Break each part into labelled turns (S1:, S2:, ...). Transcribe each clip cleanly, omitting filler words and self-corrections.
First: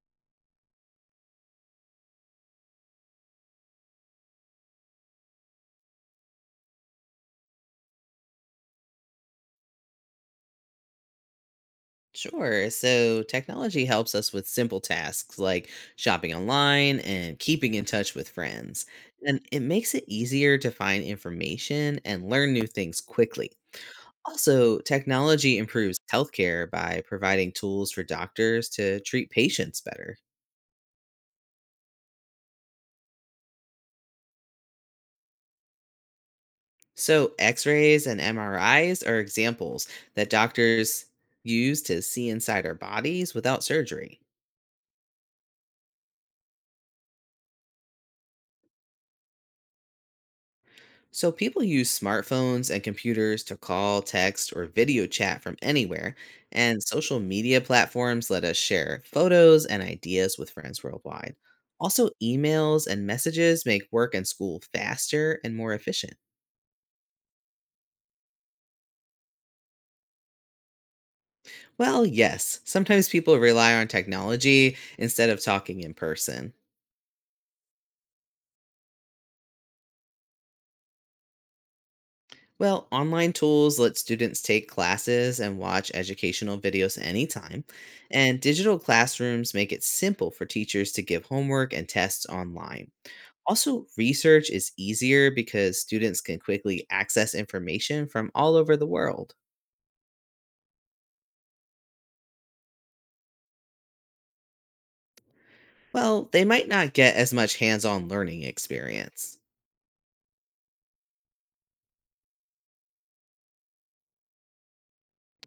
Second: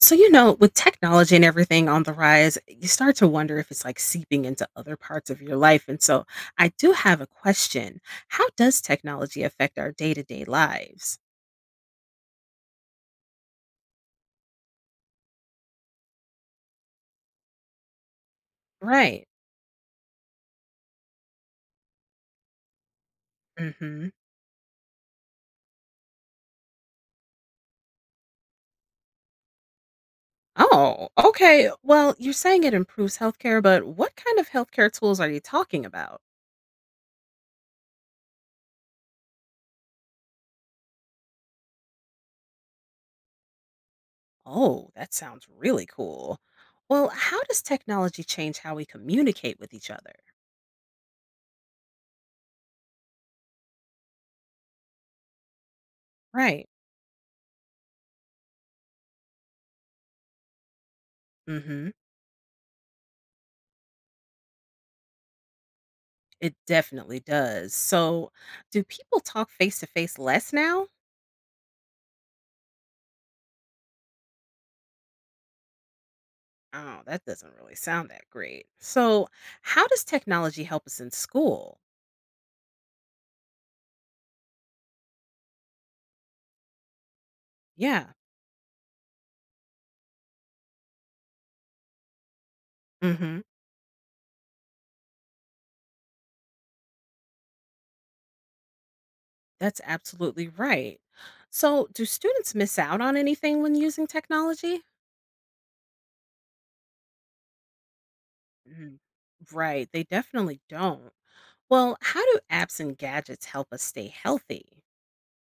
S1: So, with technology and everything on the rise, you start to wonder if it's like seeping into other parts of your life. And so, I do have a question. How does technology affect our day to day lives?
S2: Sure. So technology helps us with simple tasks like shopping online and keeping in touch with friends.
S1: Right.
S2: And it makes it easier to find information and learn new things quickly.
S1: Hmm.
S2: Also, technology improves healthcare by providing tools for doctors to treat patients better.
S1: Oh, okay. Well, you're saying it improves healthcare, but what kind of healthcare tools are you talking about?
S2: So, x rays and MRIs are examples that doctors use to see inside our bodies without surgery.
S1: Oh, that sounds really cool. Well, how does technology change how we communicate with each other?
S2: So, people use smartphones and computers to call, text, or video chat from anywhere,
S1: Right.
S2: and social media platforms let us share photos and ideas with friends worldwide.
S1: Mm hmm.
S2: Also, emails and messages make work and school faster and more efficient.
S1: It definitely does. So, do people talk face to face less now?
S2: Well, yes, sometimes people rely on technology instead of talking in person.
S1: Oh, that doesn't really sound that great. So, how does technology help us in school?
S2: Well, online tools let students take classes and watch educational videos anytime,
S1: Yeah.
S2: and digital classrooms make it simple for teachers to give homework and tests online.
S1: hmm
S2: Also, research is easier because students can quickly access information from all over the world.
S1: that's absolutely right. So, do students miss out on anything when using technology?
S2: Well, they might not get as much hands on learning
S1: Mm,
S2: experience.
S1: right, they definitely don't. Well, how do apps and gadgets help us stay healthy?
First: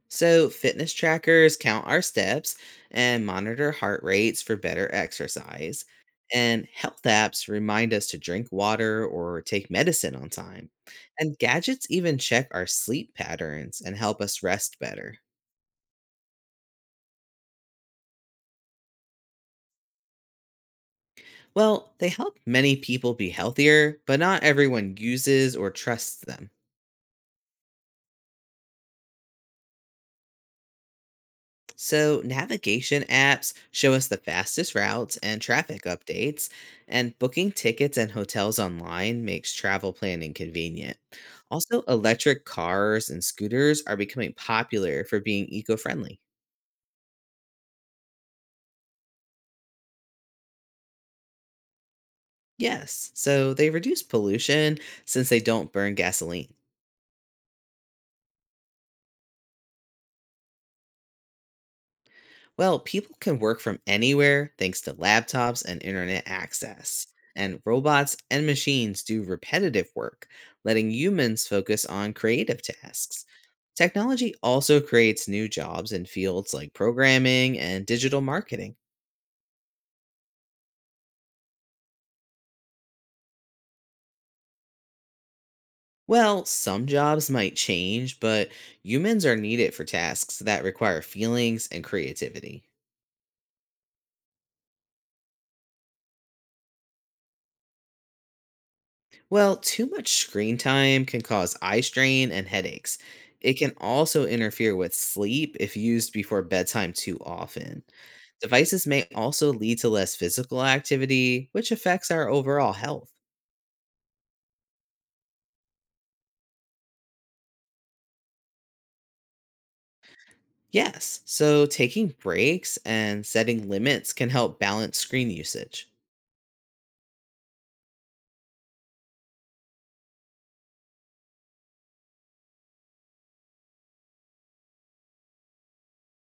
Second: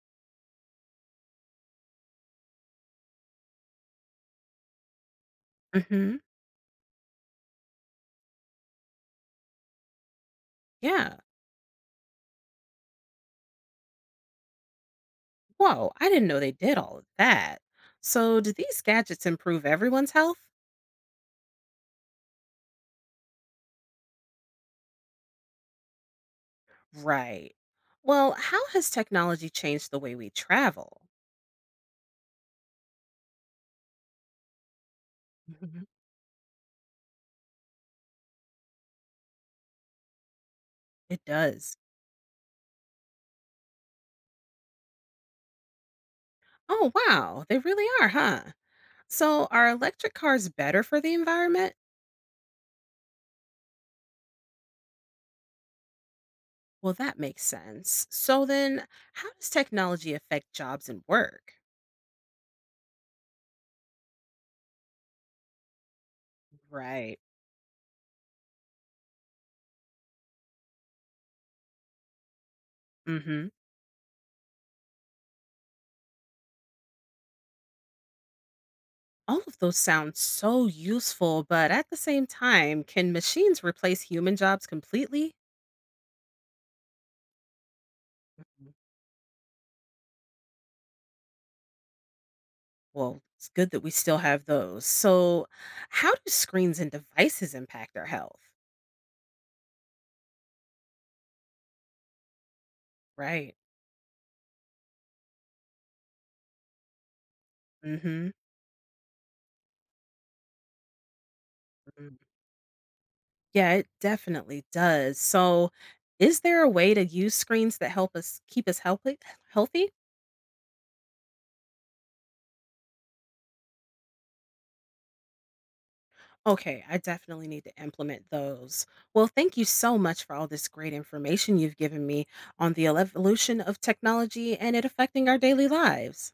S2: So, fitness trackers count our steps and monitor heart rates for better exercise.
S1: Hmm.
S2: And health apps remind us to drink water or take medicine on time.
S1: Yeah.
S2: And gadgets even check our sleep patterns and help us rest better.
S1: Whoa, I didn't know they did all of that. So, do these gadgets improve everyone's health?
S2: Well, they help many people be healthier, but not everyone uses or trusts them.
S1: Right. Well, how has technology changed the way we travel?
S2: So, navigation apps show us the fastest routes and traffic
S1: Mhm.
S2: updates, and booking tickets and hotels online makes travel planning convenient.
S1: It does.
S2: Also, electric cars and scooters are becoming popular for being eco friendly.
S1: Oh, wow. They really are, huh? So, are electric cars better for the environment?
S2: Yes, so they reduce pollution since they don't burn gasoline.
S1: Well, that makes sense. So, then how does technology affect jobs and work?
S2: Well, people can work from anywhere thanks to laptops and internet access.
S1: Right.
S2: And robots and machines do repetitive work, letting humans focus on creative tasks.
S1: Hmm.
S2: Technology also creates new jobs in fields like programming and digital marketing.
S1: All of those sound so useful, but at the same time, can machines replace human jobs completely?
S2: Well, some jobs might change, but humans are needed for tasks that require feelings and creativity.
S1: Well, it's good that we still have those. So, how do screens and devices impact our health?
S2: Well, too much screen time can cause eye strain and headaches. It
S1: Right.
S2: can also interfere with sleep if used before bedtime too often.
S1: Mm-hmm.
S2: Devices may also lead to less physical activity, which affects
S1: Mm.
S2: our overall health.
S1: Yeah, it definitely does. So, is there a way to use screens that help us keep us healthy? Healthy?
S2: Yes, so taking breaks and setting limits can help balance screen usage.
S1: Okay, I definitely need to implement those. Well, thank you so much for all this great information you've given me on the evolution of technology and it affecting our daily lives.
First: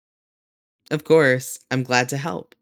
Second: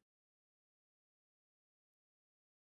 S2: Of course, I'm glad to help.